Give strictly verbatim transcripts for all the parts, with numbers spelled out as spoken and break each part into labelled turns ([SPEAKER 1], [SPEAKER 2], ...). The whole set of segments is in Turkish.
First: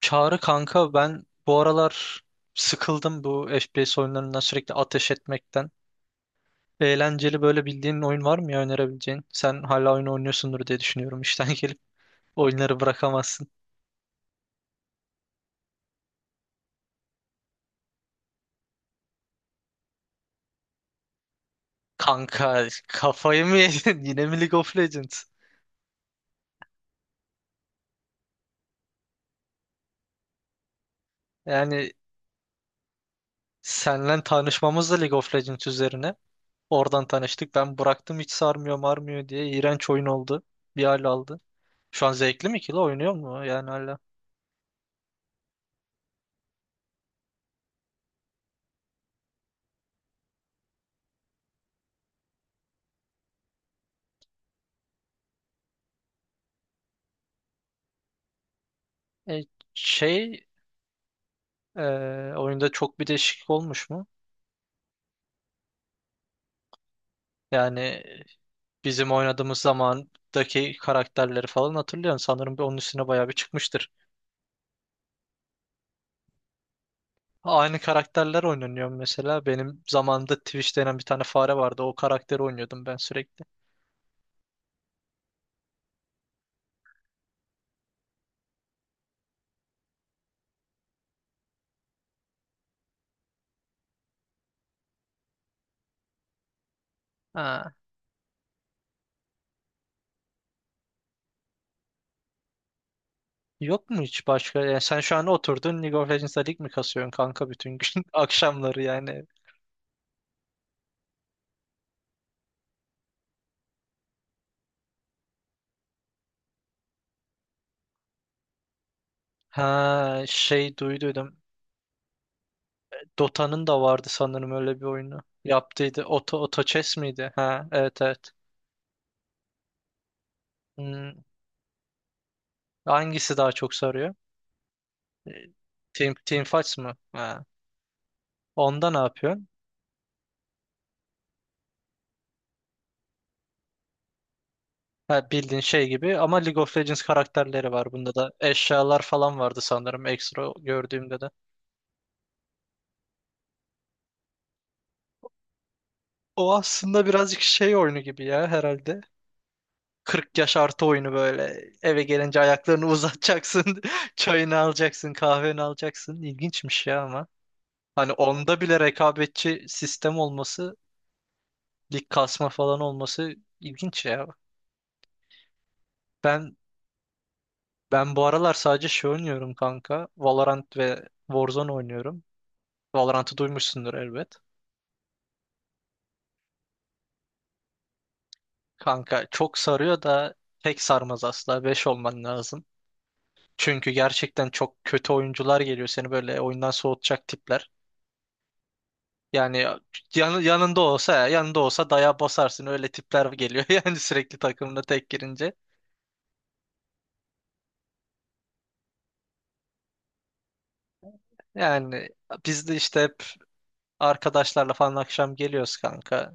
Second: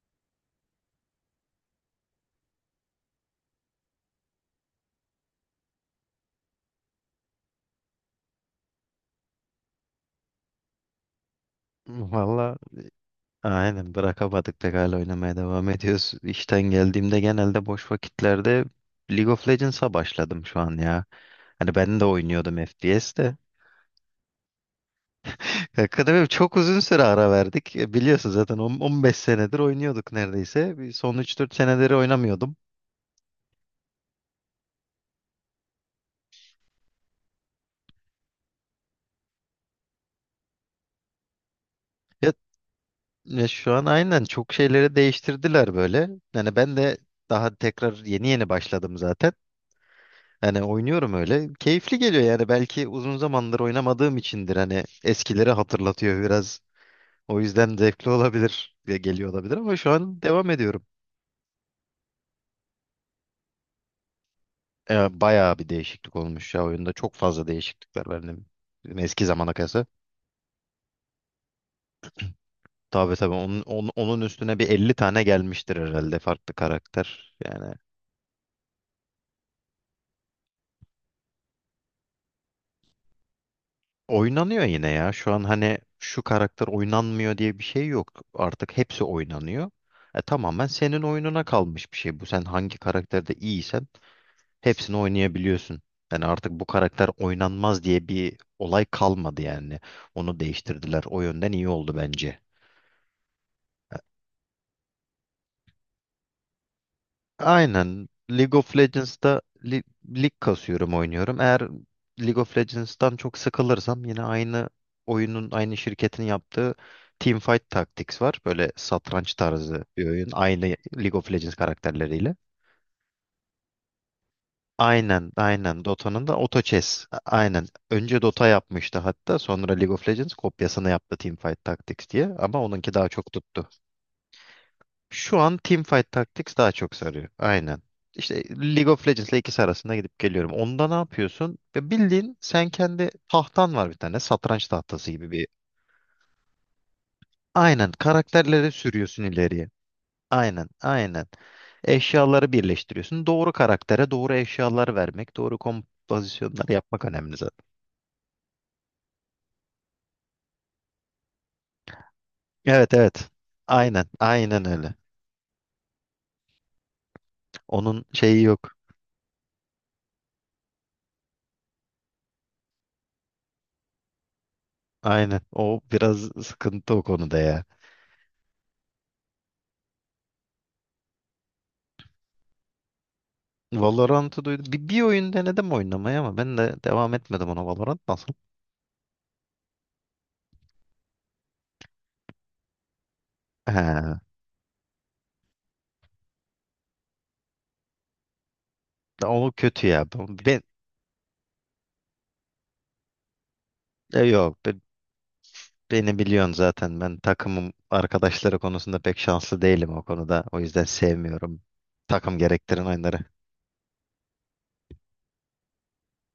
[SPEAKER 1] Çağrı kanka ben bu aralar sıkıldım bu F P S oyunlarından sürekli ateş etmekten. Eğlenceli böyle bildiğin oyun var mı ya önerebileceğin? Sen hala oyun oynuyorsundur diye düşünüyorum işten gelip.
[SPEAKER 2] Valla
[SPEAKER 1] Oyunları bırakamazsın.
[SPEAKER 2] aynen bırakamadık pek, hala oynamaya devam ediyoruz. İşten geldiğimde genelde boş vakitlerde League of Legends'a başladım şu an ya. Hani ben de oynuyordum
[SPEAKER 1] Kanka
[SPEAKER 2] F P S'te.
[SPEAKER 1] kafayı mı yedin? Yine mi League of Legends?
[SPEAKER 2] Kanka benim çok uzun süre ara verdik. E, Biliyorsun zaten on- 15 senedir oynuyorduk neredeyse. Bir Son üç dört senedir
[SPEAKER 1] Yani
[SPEAKER 2] oynamıyordum.
[SPEAKER 1] senle tanışmamız da League of Legends üzerine. Oradan tanıştık. Ben bıraktım hiç sarmıyor marmıyor diye. İğrenç oyun oldu. Bir hal aldı. Şu an
[SPEAKER 2] Ya,
[SPEAKER 1] zevkli mi ki la oynuyor mu
[SPEAKER 2] ya
[SPEAKER 1] yani
[SPEAKER 2] şu an
[SPEAKER 1] hala?
[SPEAKER 2] aynen çok şeyleri değiştirdiler böyle. Yani ben de daha tekrar yeni yeni başladım zaten. Yani oynuyorum öyle. Keyifli geliyor yani. Belki uzun zamandır oynamadığım içindir. Hani eskileri hatırlatıyor biraz. O yüzden zevkli olabilir ve geliyor
[SPEAKER 1] E,
[SPEAKER 2] olabilir, ama şu an
[SPEAKER 1] şey
[SPEAKER 2] devam ediyorum.
[SPEAKER 1] Ee, oyunda çok bir değişiklik olmuş mu?
[SPEAKER 2] Ee, bayağı bir değişiklik olmuş ya oyunda. Çok fazla
[SPEAKER 1] Yani
[SPEAKER 2] değişiklikler var. Yani
[SPEAKER 1] bizim
[SPEAKER 2] eski zamana
[SPEAKER 1] oynadığımız
[SPEAKER 2] kıyasla.
[SPEAKER 1] zamandaki karakterleri falan hatırlıyorum. Sanırım bir onun üstüne
[SPEAKER 2] Tabii
[SPEAKER 1] bayağı bir
[SPEAKER 2] tabii onun,
[SPEAKER 1] çıkmıştır.
[SPEAKER 2] onun, onun üstüne bir elli tane gelmiştir herhalde farklı karakter. Yani
[SPEAKER 1] Aynı karakterler oynanıyor mesela. Benim zamanımda Twitch denen bir tane fare vardı. O karakteri oynuyordum ben sürekli.
[SPEAKER 2] oynanıyor yine ya. Şu an hani şu karakter oynanmıyor diye bir şey yok. Artık hepsi oynanıyor. E, tamamen senin oyununa kalmış bir şey bu. Sen hangi karakterde iyiysen hepsini oynayabiliyorsun. Yani artık bu karakter
[SPEAKER 1] Ha.
[SPEAKER 2] oynanmaz diye bir olay kalmadı yani. Onu değiştirdiler. O yönden iyi oldu bence.
[SPEAKER 1] Yok mu hiç başka? Yani sen şu an oturdun League of Legends'da lig mi kasıyorsun kanka bütün gün?
[SPEAKER 2] Aynen. League of
[SPEAKER 1] Akşamları yani.
[SPEAKER 2] Legends'da li- lig kasıyorum, oynuyorum. Eğer League of Legends'tan çok sıkılırsam yine aynı oyunun, aynı şirketin yaptığı Teamfight Tactics var. Böyle satranç tarzı bir
[SPEAKER 1] Ha
[SPEAKER 2] oyun. Aynı
[SPEAKER 1] şey
[SPEAKER 2] League of
[SPEAKER 1] duyduydum.
[SPEAKER 2] Legends karakterleriyle.
[SPEAKER 1] Dota'nın da vardı sanırım öyle bir oyunu.
[SPEAKER 2] Aynen aynen,
[SPEAKER 1] Yaptıydı.
[SPEAKER 2] Dota'nın da
[SPEAKER 1] Auto,
[SPEAKER 2] Auto
[SPEAKER 1] Auto Chess
[SPEAKER 2] Chess. A-
[SPEAKER 1] miydi?
[SPEAKER 2] Aynen.
[SPEAKER 1] Ha evet
[SPEAKER 2] Önce
[SPEAKER 1] evet.
[SPEAKER 2] Dota yapmıştı hatta, sonra League of Legends kopyasını yaptı
[SPEAKER 1] Hmm.
[SPEAKER 2] Teamfight Tactics diye, ama onunki daha çok
[SPEAKER 1] Hangisi daha
[SPEAKER 2] tuttu.
[SPEAKER 1] çok sarıyor?
[SPEAKER 2] Şu
[SPEAKER 1] E,
[SPEAKER 2] an Teamfight
[SPEAKER 1] Team, Team
[SPEAKER 2] Tactics daha
[SPEAKER 1] Fights
[SPEAKER 2] çok
[SPEAKER 1] mı?
[SPEAKER 2] sarıyor.
[SPEAKER 1] Ha.
[SPEAKER 2] Aynen. İşte
[SPEAKER 1] Onda
[SPEAKER 2] League
[SPEAKER 1] ne
[SPEAKER 2] of Legends ile
[SPEAKER 1] yapıyorsun?
[SPEAKER 2] ikisi arasında gidip geliyorum. Onda ne yapıyorsun? Ve bildiğin sen kendi tahtan var bir tane. Satranç tahtası gibi
[SPEAKER 1] Ha,
[SPEAKER 2] bir.
[SPEAKER 1] bildiğin şey gibi ama League of Legends karakterleri
[SPEAKER 2] Aynen.
[SPEAKER 1] var bunda da.
[SPEAKER 2] Karakterleri
[SPEAKER 1] Eşyalar
[SPEAKER 2] sürüyorsun
[SPEAKER 1] falan vardı
[SPEAKER 2] ileriye.
[SPEAKER 1] sanırım ekstra
[SPEAKER 2] Aynen.
[SPEAKER 1] gördüğümde
[SPEAKER 2] Aynen.
[SPEAKER 1] de.
[SPEAKER 2] Eşyaları birleştiriyorsun. Doğru karaktere doğru eşyalar vermek, doğru
[SPEAKER 1] O
[SPEAKER 2] kompozisyonlar yapmak
[SPEAKER 1] aslında
[SPEAKER 2] önemli
[SPEAKER 1] birazcık
[SPEAKER 2] zaten.
[SPEAKER 1] şey oyunu gibi ya herhalde. kırk yaş artı oyunu böyle. Eve gelince ayaklarını
[SPEAKER 2] Evet evet.
[SPEAKER 1] uzatacaksın.
[SPEAKER 2] Aynen.
[SPEAKER 1] Çayını
[SPEAKER 2] Aynen öyle.
[SPEAKER 1] alacaksın, kahveni alacaksın. İlginçmiş ya ama.
[SPEAKER 2] Onun
[SPEAKER 1] Hani
[SPEAKER 2] şeyi
[SPEAKER 1] onda
[SPEAKER 2] yok.
[SPEAKER 1] bile rekabetçi sistem olması, lig kasma falan olması ilginç ya.
[SPEAKER 2] Aynen. O biraz
[SPEAKER 1] Ben
[SPEAKER 2] sıkıntı o konuda ya.
[SPEAKER 1] Ben bu aralar sadece şey oynuyorum kanka. Valorant ve Warzone oynuyorum. Valorant'ı duymuşsundur elbet.
[SPEAKER 2] Valorant'ı duydum. Bir, bir oyun denedim oynamayı ama ben de devam etmedim ona. Valorant nasıl?
[SPEAKER 1] Kanka çok sarıyor da tek sarmaz asla. Beş olman lazım. Çünkü
[SPEAKER 2] He,
[SPEAKER 1] gerçekten çok kötü oyuncular geliyor seni böyle oyundan soğutacak tipler.
[SPEAKER 2] o
[SPEAKER 1] Yani
[SPEAKER 2] kötü ya. Ben,
[SPEAKER 1] yan-
[SPEAKER 2] ben-
[SPEAKER 1] yanında olsa yanında olsa daya basarsın öyle tipler geliyor yani
[SPEAKER 2] e,
[SPEAKER 1] sürekli
[SPEAKER 2] yok be-
[SPEAKER 1] takımda tek girince.
[SPEAKER 2] Beni biliyorsun zaten. Ben takımım arkadaşları konusunda pek şanslı değilim o konuda. O yüzden sevmiyorum
[SPEAKER 1] Yani
[SPEAKER 2] takım
[SPEAKER 1] biz de
[SPEAKER 2] gerektiren
[SPEAKER 1] işte
[SPEAKER 2] oyunları.
[SPEAKER 1] arkadaşlarla falan akşam geliyoruz kanka.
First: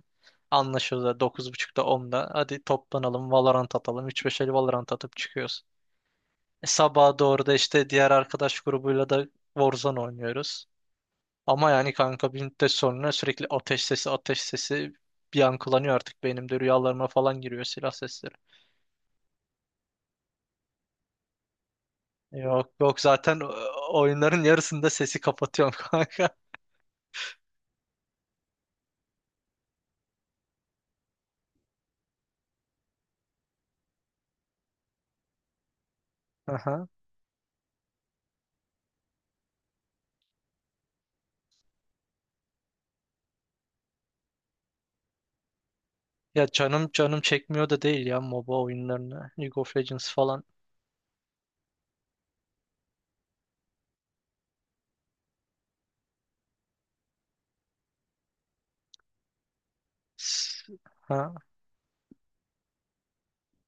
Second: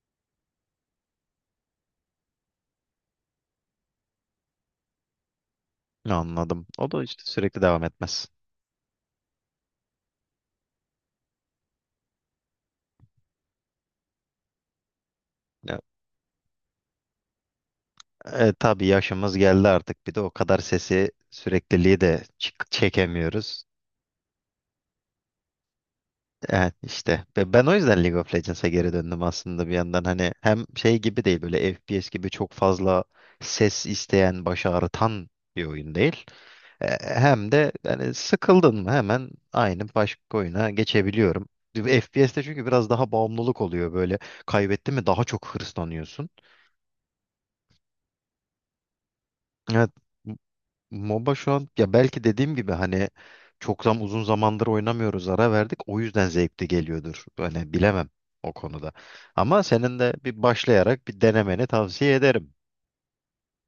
[SPEAKER 1] Anlaşıyoruz da dokuz buçukta onda. Hadi toplanalım Valorant atalım. Üç beş el Valorant atıp çıkıyoruz.
[SPEAKER 2] Anladım.
[SPEAKER 1] E,
[SPEAKER 2] O da
[SPEAKER 1] sabaha
[SPEAKER 2] işte
[SPEAKER 1] doğru da
[SPEAKER 2] sürekli devam
[SPEAKER 1] işte diğer
[SPEAKER 2] etmez.
[SPEAKER 1] arkadaş grubuyla da Warzone oynuyoruz. Ama yani kanka bir müddet sonra sürekli ateş sesi ateş sesi bir
[SPEAKER 2] Ya,
[SPEAKER 1] yankılanıyor artık beynimde rüyalarıma falan giriyor silah sesleri.
[SPEAKER 2] e, tabii yaşımız geldi artık. Bir de o kadar sesi sürekliliği de çık-
[SPEAKER 1] Yok yok zaten
[SPEAKER 2] çekemiyoruz.
[SPEAKER 1] o- oyunların yarısında sesi kapatıyorum kanka.
[SPEAKER 2] Evet, işte ve ben o yüzden League of Legends'a geri döndüm aslında bir yandan. Hani hem şey gibi değil, böyle F P S gibi çok fazla ses isteyen, baş ağrıtan bir oyun değil. E,
[SPEAKER 1] Aha.
[SPEAKER 2] hem de hani sıkıldın mı hemen aynı başka oyuna geçebiliyorum. F P S'te çünkü biraz daha bağımlılık oluyor böyle, kaybettin mi daha çok hırslanıyorsun.
[SPEAKER 1] Ya canım canım çekmiyor da değil ya MOBA oyunlarını. League of
[SPEAKER 2] Evet.
[SPEAKER 1] Legends falan.
[SPEAKER 2] MOBA şu an ya, belki dediğim gibi hani çok zam uzun zamandır oynamıyoruz, ara verdik, o yüzden zevkli geliyordur. Hani bilemem o konuda. Ama senin de bir
[SPEAKER 1] S-
[SPEAKER 2] başlayarak bir
[SPEAKER 1] Ha.
[SPEAKER 2] denemeni tavsiye ederim.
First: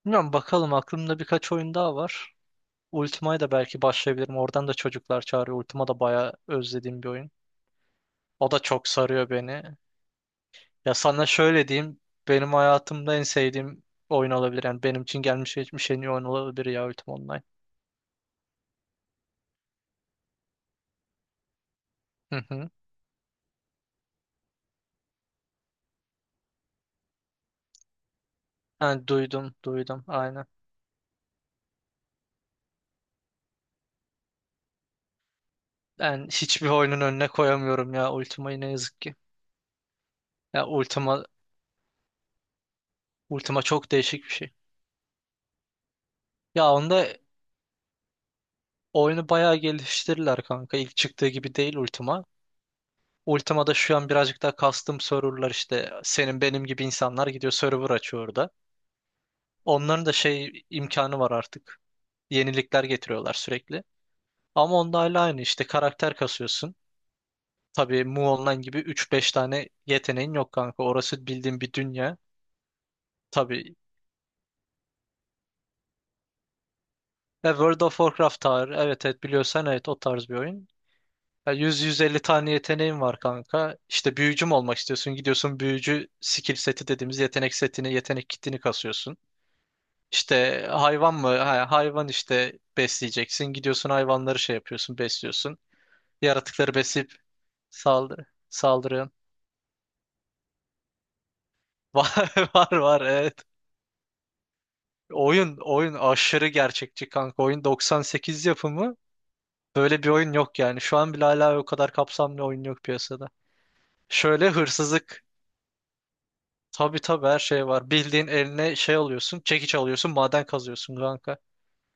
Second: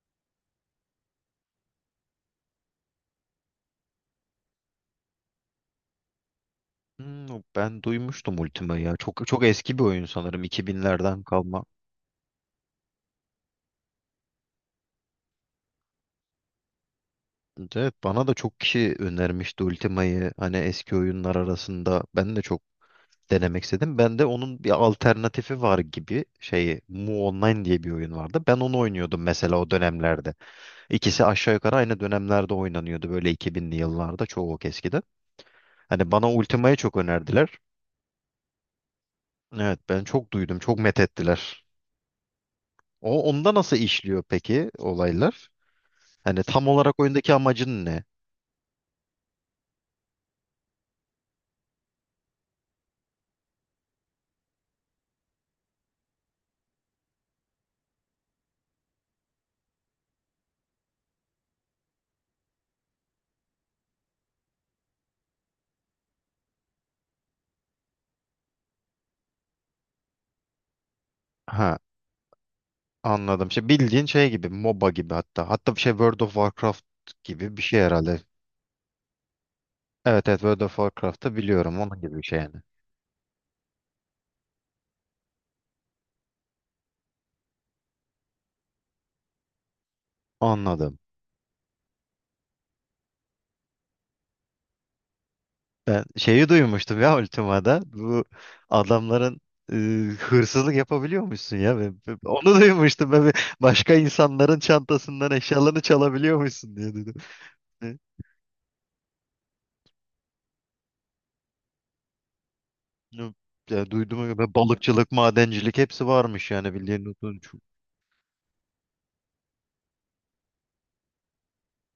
[SPEAKER 1] Bilmiyorum bakalım aklımda birkaç oyun daha var. Ultima'ya da belki başlayabilirim. Oradan da çocuklar çağırıyor. Ultima da bayağı özlediğim bir oyun.
[SPEAKER 2] Hmm, ben duymuştum
[SPEAKER 1] O da
[SPEAKER 2] Ultima
[SPEAKER 1] çok
[SPEAKER 2] ya. Çok
[SPEAKER 1] sarıyor
[SPEAKER 2] çok
[SPEAKER 1] beni.
[SPEAKER 2] eski bir oyun, sanırım
[SPEAKER 1] Ya
[SPEAKER 2] iki binlerden
[SPEAKER 1] sana
[SPEAKER 2] kalma.
[SPEAKER 1] şöyle diyeyim. Benim hayatımda en sevdiğim oyun olabilir. Yani benim için gelmiş geçmiş en iyi oyun olabilir ya Ultima Online.
[SPEAKER 2] Evet, bana da çok kişi önermişti Ultima'yı, hani eski oyunlar arasında. Ben
[SPEAKER 1] Hı
[SPEAKER 2] de çok
[SPEAKER 1] hı.
[SPEAKER 2] denemek istedim. Ben de onun bir alternatifi var gibi şeyi, Mu Online diye bir oyun vardı. Ben onu
[SPEAKER 1] Yani
[SPEAKER 2] oynuyordum
[SPEAKER 1] duydum,
[SPEAKER 2] mesela o
[SPEAKER 1] duydum.
[SPEAKER 2] dönemlerde.
[SPEAKER 1] Aynen.
[SPEAKER 2] İkisi aşağı yukarı aynı dönemlerde oynanıyordu, böyle iki binli yıllarda çoğu, çok eskiden. Hani
[SPEAKER 1] Ben
[SPEAKER 2] bana
[SPEAKER 1] hiçbir
[SPEAKER 2] Ultima'yı çok
[SPEAKER 1] oyunun önüne
[SPEAKER 2] önerdiler.
[SPEAKER 1] koyamıyorum ya Ultima'yı ne yazık ki.
[SPEAKER 2] Evet ben çok duydum,
[SPEAKER 1] Ya
[SPEAKER 2] çok met
[SPEAKER 1] Ultima,
[SPEAKER 2] ettiler. O onda
[SPEAKER 1] Ultima
[SPEAKER 2] nasıl
[SPEAKER 1] çok
[SPEAKER 2] işliyor
[SPEAKER 1] değişik bir şey.
[SPEAKER 2] peki olaylar? Hani tam
[SPEAKER 1] Ya
[SPEAKER 2] olarak
[SPEAKER 1] onda
[SPEAKER 2] oyundaki amacın ne?
[SPEAKER 1] oyunu bayağı geliştirirler kanka. İlk çıktığı gibi değil Ultima. Ultima'da şu an birazcık daha custom serverlar işte senin benim gibi insanlar gidiyor server açıyor orada. Onların da şey imkanı var artık. Yenilikler getiriyorlar sürekli. Ama onda hala aynı işte karakter kasıyorsun. Tabii Mu Online gibi üç beş tane yeteneğin yok kanka. Orası bildiğin bir
[SPEAKER 2] Ha,
[SPEAKER 1] dünya.
[SPEAKER 2] anladım. Şey
[SPEAKER 1] Tabii.
[SPEAKER 2] bildiğin şey gibi, MOBA gibi hatta. Hatta bir şey, World of Warcraft
[SPEAKER 1] Ya
[SPEAKER 2] gibi bir şey
[SPEAKER 1] World of
[SPEAKER 2] herhalde.
[SPEAKER 1] Warcraft tarih. Evet evet biliyorsan evet o
[SPEAKER 2] Evet
[SPEAKER 1] tarz bir
[SPEAKER 2] evet, World
[SPEAKER 1] oyun.
[SPEAKER 2] of Warcraft'ı
[SPEAKER 1] Ya
[SPEAKER 2] biliyorum, onun gibi
[SPEAKER 1] yüz yüz elli
[SPEAKER 2] bir şey
[SPEAKER 1] tane
[SPEAKER 2] yani.
[SPEAKER 1] yeteneğin var kanka. İşte büyücü mü olmak istiyorsun? Gidiyorsun büyücü skill seti dediğimiz yetenek setini, yetenek kitini kasıyorsun. İşte
[SPEAKER 2] Anladım.
[SPEAKER 1] hayvan mı? Ha, hayvan işte besleyeceksin. Gidiyorsun hayvanları şey yapıyorsun, besliyorsun.
[SPEAKER 2] Ben şeyi
[SPEAKER 1] Yaratıkları
[SPEAKER 2] duymuştum
[SPEAKER 1] besleyip
[SPEAKER 2] ya Ultima'da. Bu
[SPEAKER 1] saldır saldırıyorsun.
[SPEAKER 2] adamların e, hırsızlık yapabiliyormuşsun ya. Ben- ben-
[SPEAKER 1] Var
[SPEAKER 2] onu
[SPEAKER 1] var var
[SPEAKER 2] duymuştum. Ben bir
[SPEAKER 1] evet.
[SPEAKER 2] Başka insanların çantasından
[SPEAKER 1] Oyun
[SPEAKER 2] eşyalarını
[SPEAKER 1] oyun aşırı
[SPEAKER 2] çalabiliyormuşsun diye
[SPEAKER 1] gerçekçi
[SPEAKER 2] dedim.
[SPEAKER 1] kanka. Oyun
[SPEAKER 2] Ne?
[SPEAKER 1] doksan sekiz yapımı. Böyle bir oyun yok yani. Şu an bile hala o kadar kapsamlı oyun yok piyasada.
[SPEAKER 2] Ne? Ya duydum ya,
[SPEAKER 1] Şöyle
[SPEAKER 2] ben balıkçılık,
[SPEAKER 1] hırsızlık.
[SPEAKER 2] madencilik hepsi varmış yani bildiğin.
[SPEAKER 1] Tabii tabii her
[SPEAKER 2] Olduğunu çok.
[SPEAKER 1] şey var. Bildiğin eline şey alıyorsun, çekiç alıyorsun, maden kazıyorsun kanka.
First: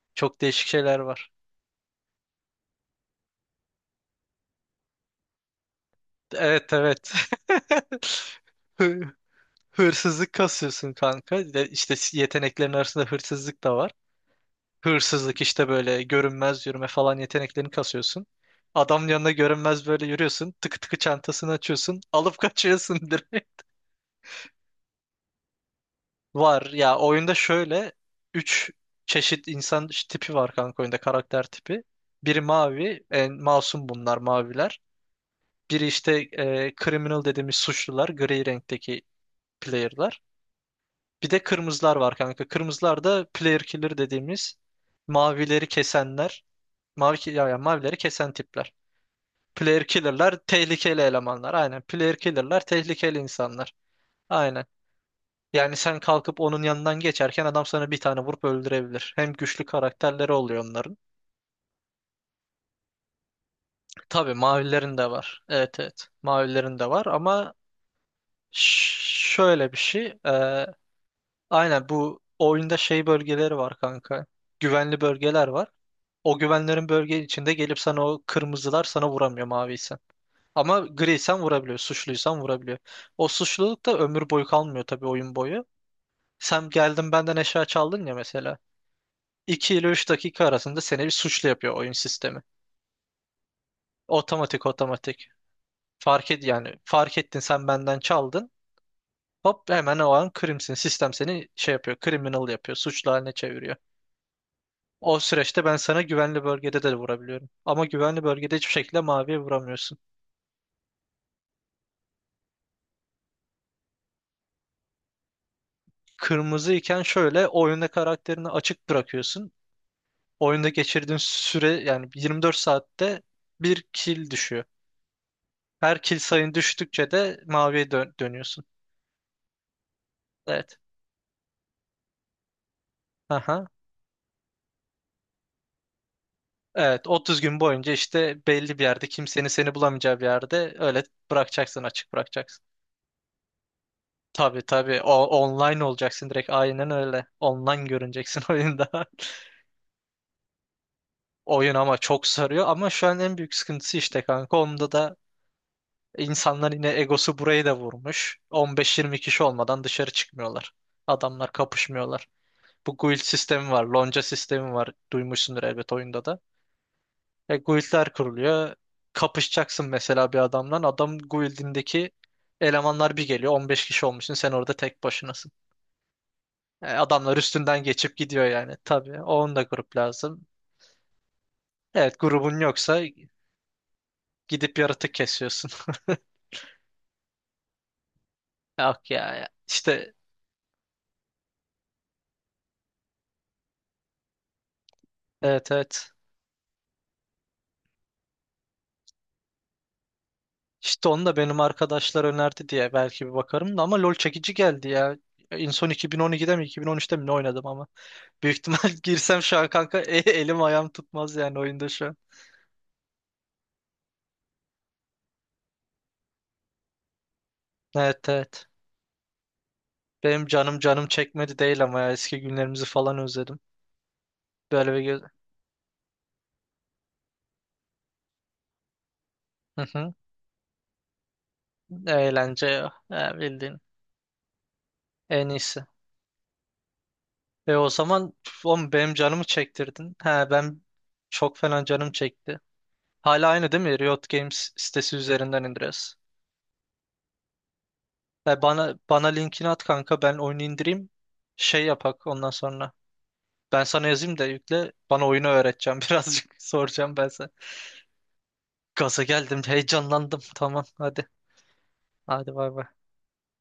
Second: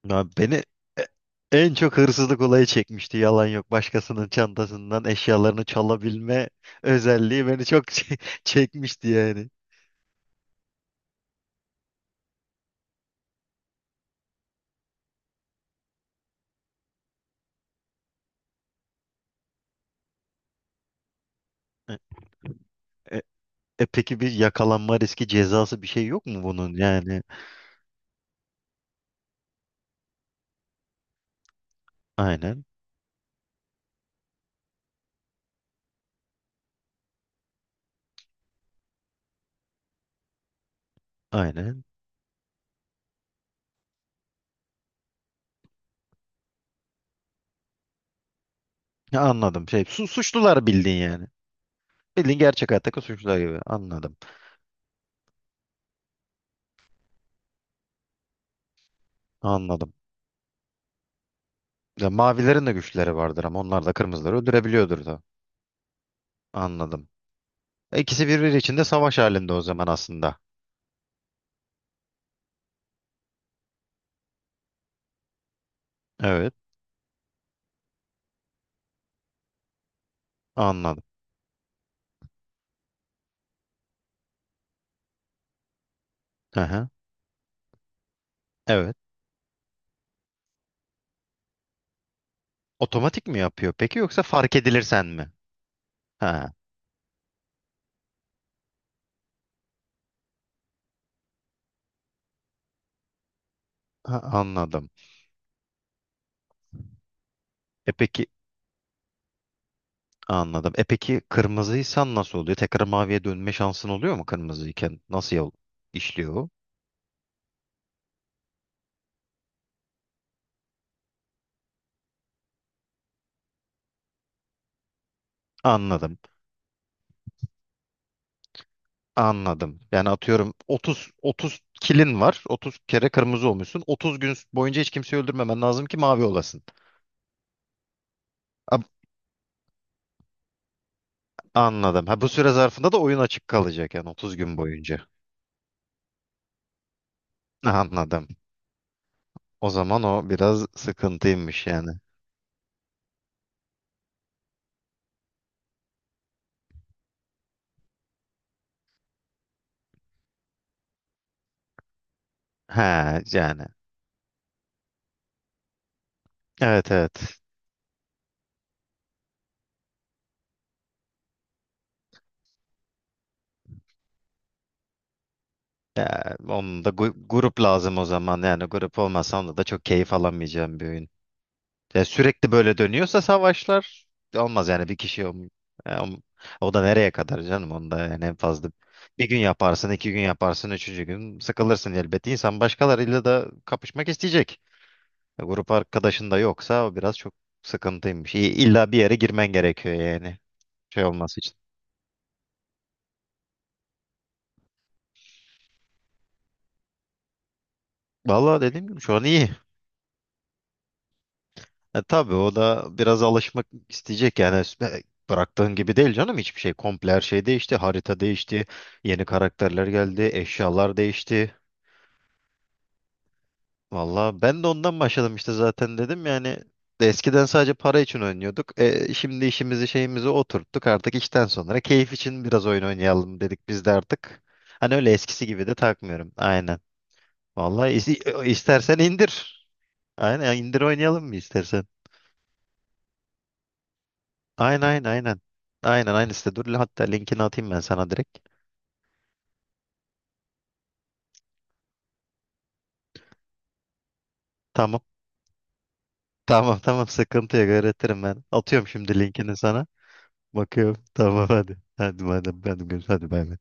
[SPEAKER 2] Ya
[SPEAKER 1] Çok
[SPEAKER 2] beni
[SPEAKER 1] değişik şeyler
[SPEAKER 2] e,
[SPEAKER 1] var.
[SPEAKER 2] en çok hırsızlık olayı çekmişti. Yalan yok. Başkasının çantasından eşyalarını çalabilme
[SPEAKER 1] Evet evet.
[SPEAKER 2] özelliği beni çok çe- çekmişti yani.
[SPEAKER 1] Hırsızlık kasıyorsun kanka. Bir de İşte yeteneklerin arasında hırsızlık da var. Hırsızlık işte böyle görünmez yürüme falan yeteneklerini kasıyorsun. Adamın yanına görünmez böyle yürüyorsun. Tıkı tıkı çantasını açıyorsun. Alıp kaçıyorsun
[SPEAKER 2] E-
[SPEAKER 1] direkt.
[SPEAKER 2] E peki bir yakalanma riski, cezası bir şey yok mu
[SPEAKER 1] Var
[SPEAKER 2] bunun?
[SPEAKER 1] ya
[SPEAKER 2] Yani
[SPEAKER 1] oyunda şöyle üç çeşit insan tipi var kanka oyunda karakter tipi. Biri
[SPEAKER 2] aynen
[SPEAKER 1] mavi, en masum bunlar maviler. Biri işte e, criminal dediğimiz suçlular, gri renkteki player'lar. Bir de
[SPEAKER 2] aynen.
[SPEAKER 1] kırmızılar var kanka. Kırmızılar da player killer dediğimiz mavileri kesenler. Mavi ki- ya, ya mavileri kesen tipler.
[SPEAKER 2] Ya anladım,
[SPEAKER 1] Player
[SPEAKER 2] şey su,
[SPEAKER 1] killer'lar
[SPEAKER 2] suçlular bildin
[SPEAKER 1] tehlikeli
[SPEAKER 2] yani.
[SPEAKER 1] elemanlar. Aynen. Player
[SPEAKER 2] Bildiğin
[SPEAKER 1] killer'lar
[SPEAKER 2] gerçek hayattaki
[SPEAKER 1] tehlikeli
[SPEAKER 2] suçlular gibi.
[SPEAKER 1] insanlar.
[SPEAKER 2] Anladım
[SPEAKER 1] Aynen. Yani sen kalkıp onun yanından geçerken adam sana bir tane vurup öldürebilir. Hem güçlü
[SPEAKER 2] anladım.
[SPEAKER 1] karakterleri oluyor onların.
[SPEAKER 2] Ya mavilerin de güçleri vardır ama onlar da
[SPEAKER 1] Tabii
[SPEAKER 2] kırmızıları
[SPEAKER 1] mavilerin
[SPEAKER 2] öldürebiliyordur
[SPEAKER 1] de
[SPEAKER 2] da.
[SPEAKER 1] var. Evet evet. Mavilerin de var
[SPEAKER 2] Anladım.
[SPEAKER 1] ama
[SPEAKER 2] E, İkisi birbiri içinde savaş
[SPEAKER 1] ş-
[SPEAKER 2] halinde o
[SPEAKER 1] şöyle bir
[SPEAKER 2] zaman
[SPEAKER 1] şey.
[SPEAKER 2] aslında.
[SPEAKER 1] E, aynen bu oyunda şey bölgeleri var kanka. Güvenli bölgeler var. O
[SPEAKER 2] Evet,
[SPEAKER 1] güvenlerin bölge içinde gelip sana o kırmızılar sana vuramıyor maviysen. Ama
[SPEAKER 2] anladım.
[SPEAKER 1] griysen vurabiliyor, suçluysan vurabiliyor. O suçluluk da ömür boyu kalmıyor tabii oyun boyu.
[SPEAKER 2] Hı
[SPEAKER 1] Sen
[SPEAKER 2] hı.
[SPEAKER 1] geldin benden eşya çaldın ya mesela.
[SPEAKER 2] Evet.
[SPEAKER 1] iki ile üç dakika arasında seni bir suçlu yapıyor oyun sistemi.
[SPEAKER 2] Otomatik mi yapıyor peki, yoksa fark
[SPEAKER 1] Otomatik
[SPEAKER 2] edilirsen
[SPEAKER 1] otomatik.
[SPEAKER 2] mi?
[SPEAKER 1] Fark et
[SPEAKER 2] Ha,
[SPEAKER 1] yani fark ettin sen benden çaldın. Hop hemen o an krimsin. Sistem seni şey yapıyor, criminal yapıyor, suçlu haline çeviriyor.
[SPEAKER 2] ha, anladım.
[SPEAKER 1] O süreçte ben sana güvenli bölgede de vurabiliyorum. Ama
[SPEAKER 2] E
[SPEAKER 1] güvenli
[SPEAKER 2] peki
[SPEAKER 1] bölgede hiçbir şekilde maviye vuramıyorsun.
[SPEAKER 2] Anladım. E peki kırmızıysan nasıl oluyor? Tekrar maviye dönme şansın oluyor mu kırmızıyken? Nasıl yol işliyor o?
[SPEAKER 1] Kırmızı iken şöyle oyunda karakterini açık bırakıyorsun. Oyunda geçirdiğin süre yani yirmi dört saatte bir kill düşüyor. Her
[SPEAKER 2] Anladım.
[SPEAKER 1] kill sayın düştükçe de maviye dö- dönüyorsun.
[SPEAKER 2] Anladım. Yani atıyorum
[SPEAKER 1] Evet.
[SPEAKER 2] otuz otuz kilin var. otuz kere kırmızı
[SPEAKER 1] Aha.
[SPEAKER 2] olmuşsun. otuz gün boyunca hiç kimseyi öldürmemen lazım ki mavi olasın.
[SPEAKER 1] Evet otuz gün boyunca işte
[SPEAKER 2] A-
[SPEAKER 1] belli bir yerde kimsenin seni bulamayacağı bir yerde öyle bırakacaksın
[SPEAKER 2] Anladım.
[SPEAKER 1] açık
[SPEAKER 2] Ha, bu süre
[SPEAKER 1] bırakacaksın.
[SPEAKER 2] zarfında da oyun açık kalacak yani otuz gün
[SPEAKER 1] Tabii tabii
[SPEAKER 2] boyunca.
[SPEAKER 1] o online olacaksın direkt aynen öyle. Online
[SPEAKER 2] Anladım.
[SPEAKER 1] görüneceksin oyunda.
[SPEAKER 2] O zaman o biraz sıkıntıymış
[SPEAKER 1] Oyun
[SPEAKER 2] yani.
[SPEAKER 1] ama çok sarıyor ama şu an en büyük sıkıntısı işte kanka onda da İnsanlar yine egosu burayı da vurmuş. on beş yirmi kişi olmadan dışarı çıkmıyorlar. Adamlar kapışmıyorlar.
[SPEAKER 2] He
[SPEAKER 1] Bu guild
[SPEAKER 2] yani.
[SPEAKER 1] sistemi var, lonca sistemi var. Duymuşsundur elbet oyunda da.
[SPEAKER 2] Evet evet.
[SPEAKER 1] E, guildler kuruluyor. Kapışacaksın mesela bir adamdan. Adam guildindeki elemanlar bir geliyor. on beş kişi olmuşsun. Sen orada tek başınasın.
[SPEAKER 2] Ya, onun
[SPEAKER 1] E,
[SPEAKER 2] gu-
[SPEAKER 1] adamlar
[SPEAKER 2] grup
[SPEAKER 1] üstünden
[SPEAKER 2] lazım o
[SPEAKER 1] geçip
[SPEAKER 2] zaman.
[SPEAKER 1] gidiyor
[SPEAKER 2] Yani
[SPEAKER 1] yani.
[SPEAKER 2] grup
[SPEAKER 1] Tabii
[SPEAKER 2] olmasa
[SPEAKER 1] onun
[SPEAKER 2] onda da
[SPEAKER 1] da
[SPEAKER 2] çok
[SPEAKER 1] grup
[SPEAKER 2] keyif
[SPEAKER 1] lazım.
[SPEAKER 2] alamayacağım bir oyun. Ya,
[SPEAKER 1] Evet
[SPEAKER 2] sürekli
[SPEAKER 1] grubun
[SPEAKER 2] böyle
[SPEAKER 1] yoksa
[SPEAKER 2] dönüyorsa savaşlar olmaz
[SPEAKER 1] gidip
[SPEAKER 2] yani, bir
[SPEAKER 1] yaratık
[SPEAKER 2] kişi olm-
[SPEAKER 1] kesiyorsun.
[SPEAKER 2] ya, o, o da nereye kadar canım onda, yani en fazla
[SPEAKER 1] Yok
[SPEAKER 2] bir
[SPEAKER 1] ya.
[SPEAKER 2] gün
[SPEAKER 1] ya.
[SPEAKER 2] yaparsın, iki
[SPEAKER 1] İşte
[SPEAKER 2] gün yaparsın, üçüncü gün sıkılırsın elbette. İnsan başkalarıyla da kapışmak isteyecek. Ya, grup
[SPEAKER 1] evet evet.
[SPEAKER 2] arkadaşın da yoksa o biraz çok sıkıntıymış. İ- İlla bir yere girmen gerekiyor yani şey
[SPEAKER 1] İşte onu da
[SPEAKER 2] olması için.
[SPEAKER 1] benim arkadaşlar önerdi diye belki bir bakarım da ama LoL çekici geldi ya. En son iki bin on ikide mi iki bin on üçte mi ne oynadım ama. Büyük
[SPEAKER 2] Vallahi dediğim
[SPEAKER 1] ihtimal
[SPEAKER 2] gibi şu an
[SPEAKER 1] girsem
[SPEAKER 2] iyi.
[SPEAKER 1] şu an kanka e- elim ayağım tutmaz yani oyunda
[SPEAKER 2] E,
[SPEAKER 1] şu an.
[SPEAKER 2] tabii o da biraz alışmak isteyecek yani. E, bıraktığın gibi değil canım hiçbir şey, komple her şey değişti, harita
[SPEAKER 1] Evet
[SPEAKER 2] değişti,
[SPEAKER 1] evet.
[SPEAKER 2] yeni karakterler geldi,
[SPEAKER 1] Benim canım
[SPEAKER 2] eşyalar
[SPEAKER 1] canım
[SPEAKER 2] değişti.
[SPEAKER 1] çekmedi değil ama ya eski günlerimizi falan özledim.
[SPEAKER 2] Valla ben de
[SPEAKER 1] Böyle
[SPEAKER 2] ondan
[SPEAKER 1] bir göz...
[SPEAKER 2] başladım işte, zaten dedim yani. Eskiden sadece para için oynuyorduk, e, şimdi
[SPEAKER 1] Hı
[SPEAKER 2] işimizi
[SPEAKER 1] hı.
[SPEAKER 2] şeyimizi oturttuk artık, işten sonra keyif için biraz
[SPEAKER 1] Eğlence
[SPEAKER 2] oyun
[SPEAKER 1] ya. Ha,
[SPEAKER 2] oynayalım dedik
[SPEAKER 1] bildiğin
[SPEAKER 2] biz de artık. Hani öyle eskisi
[SPEAKER 1] en
[SPEAKER 2] gibi de
[SPEAKER 1] iyisi.
[SPEAKER 2] takmıyorum aynen.
[SPEAKER 1] E
[SPEAKER 2] Valla
[SPEAKER 1] o zaman oğlum
[SPEAKER 2] istersen
[SPEAKER 1] benim canımı
[SPEAKER 2] indir.
[SPEAKER 1] çektirdin. Ha
[SPEAKER 2] Aynen, indir
[SPEAKER 1] ben
[SPEAKER 2] oynayalım mı
[SPEAKER 1] çok
[SPEAKER 2] istersen?
[SPEAKER 1] fena canım çekti. Hala aynı değil mi? Riot Games
[SPEAKER 2] Aynen aynen
[SPEAKER 1] sitesi
[SPEAKER 2] aynen.
[SPEAKER 1] üzerinden
[SPEAKER 2] Aynen
[SPEAKER 1] indiriyoruz.
[SPEAKER 2] aynısı da. Dur hatta linkini atayım ben sana direkt.
[SPEAKER 1] Ya bana bana linkini at kanka ben oyunu indireyim. Şey yapak ondan sonra. Ben sana yazayım da yükle.
[SPEAKER 2] Tamam.
[SPEAKER 1] Bana oyunu öğreteceğim birazcık.
[SPEAKER 2] Tamam tamam,
[SPEAKER 1] Soracağım ben sana.
[SPEAKER 2] sıkıntı yok, öğretirim ben. Atıyorum şimdi
[SPEAKER 1] Gaza
[SPEAKER 2] linkini
[SPEAKER 1] geldim,
[SPEAKER 2] sana.
[SPEAKER 1] heyecanlandım. Tamam
[SPEAKER 2] Bakıyorum.
[SPEAKER 1] hadi.
[SPEAKER 2] Tamam hadi. Hadi
[SPEAKER 1] Hadi
[SPEAKER 2] madem
[SPEAKER 1] bay
[SPEAKER 2] hadi,
[SPEAKER 1] bay.
[SPEAKER 2] görüş- hadi bay bay.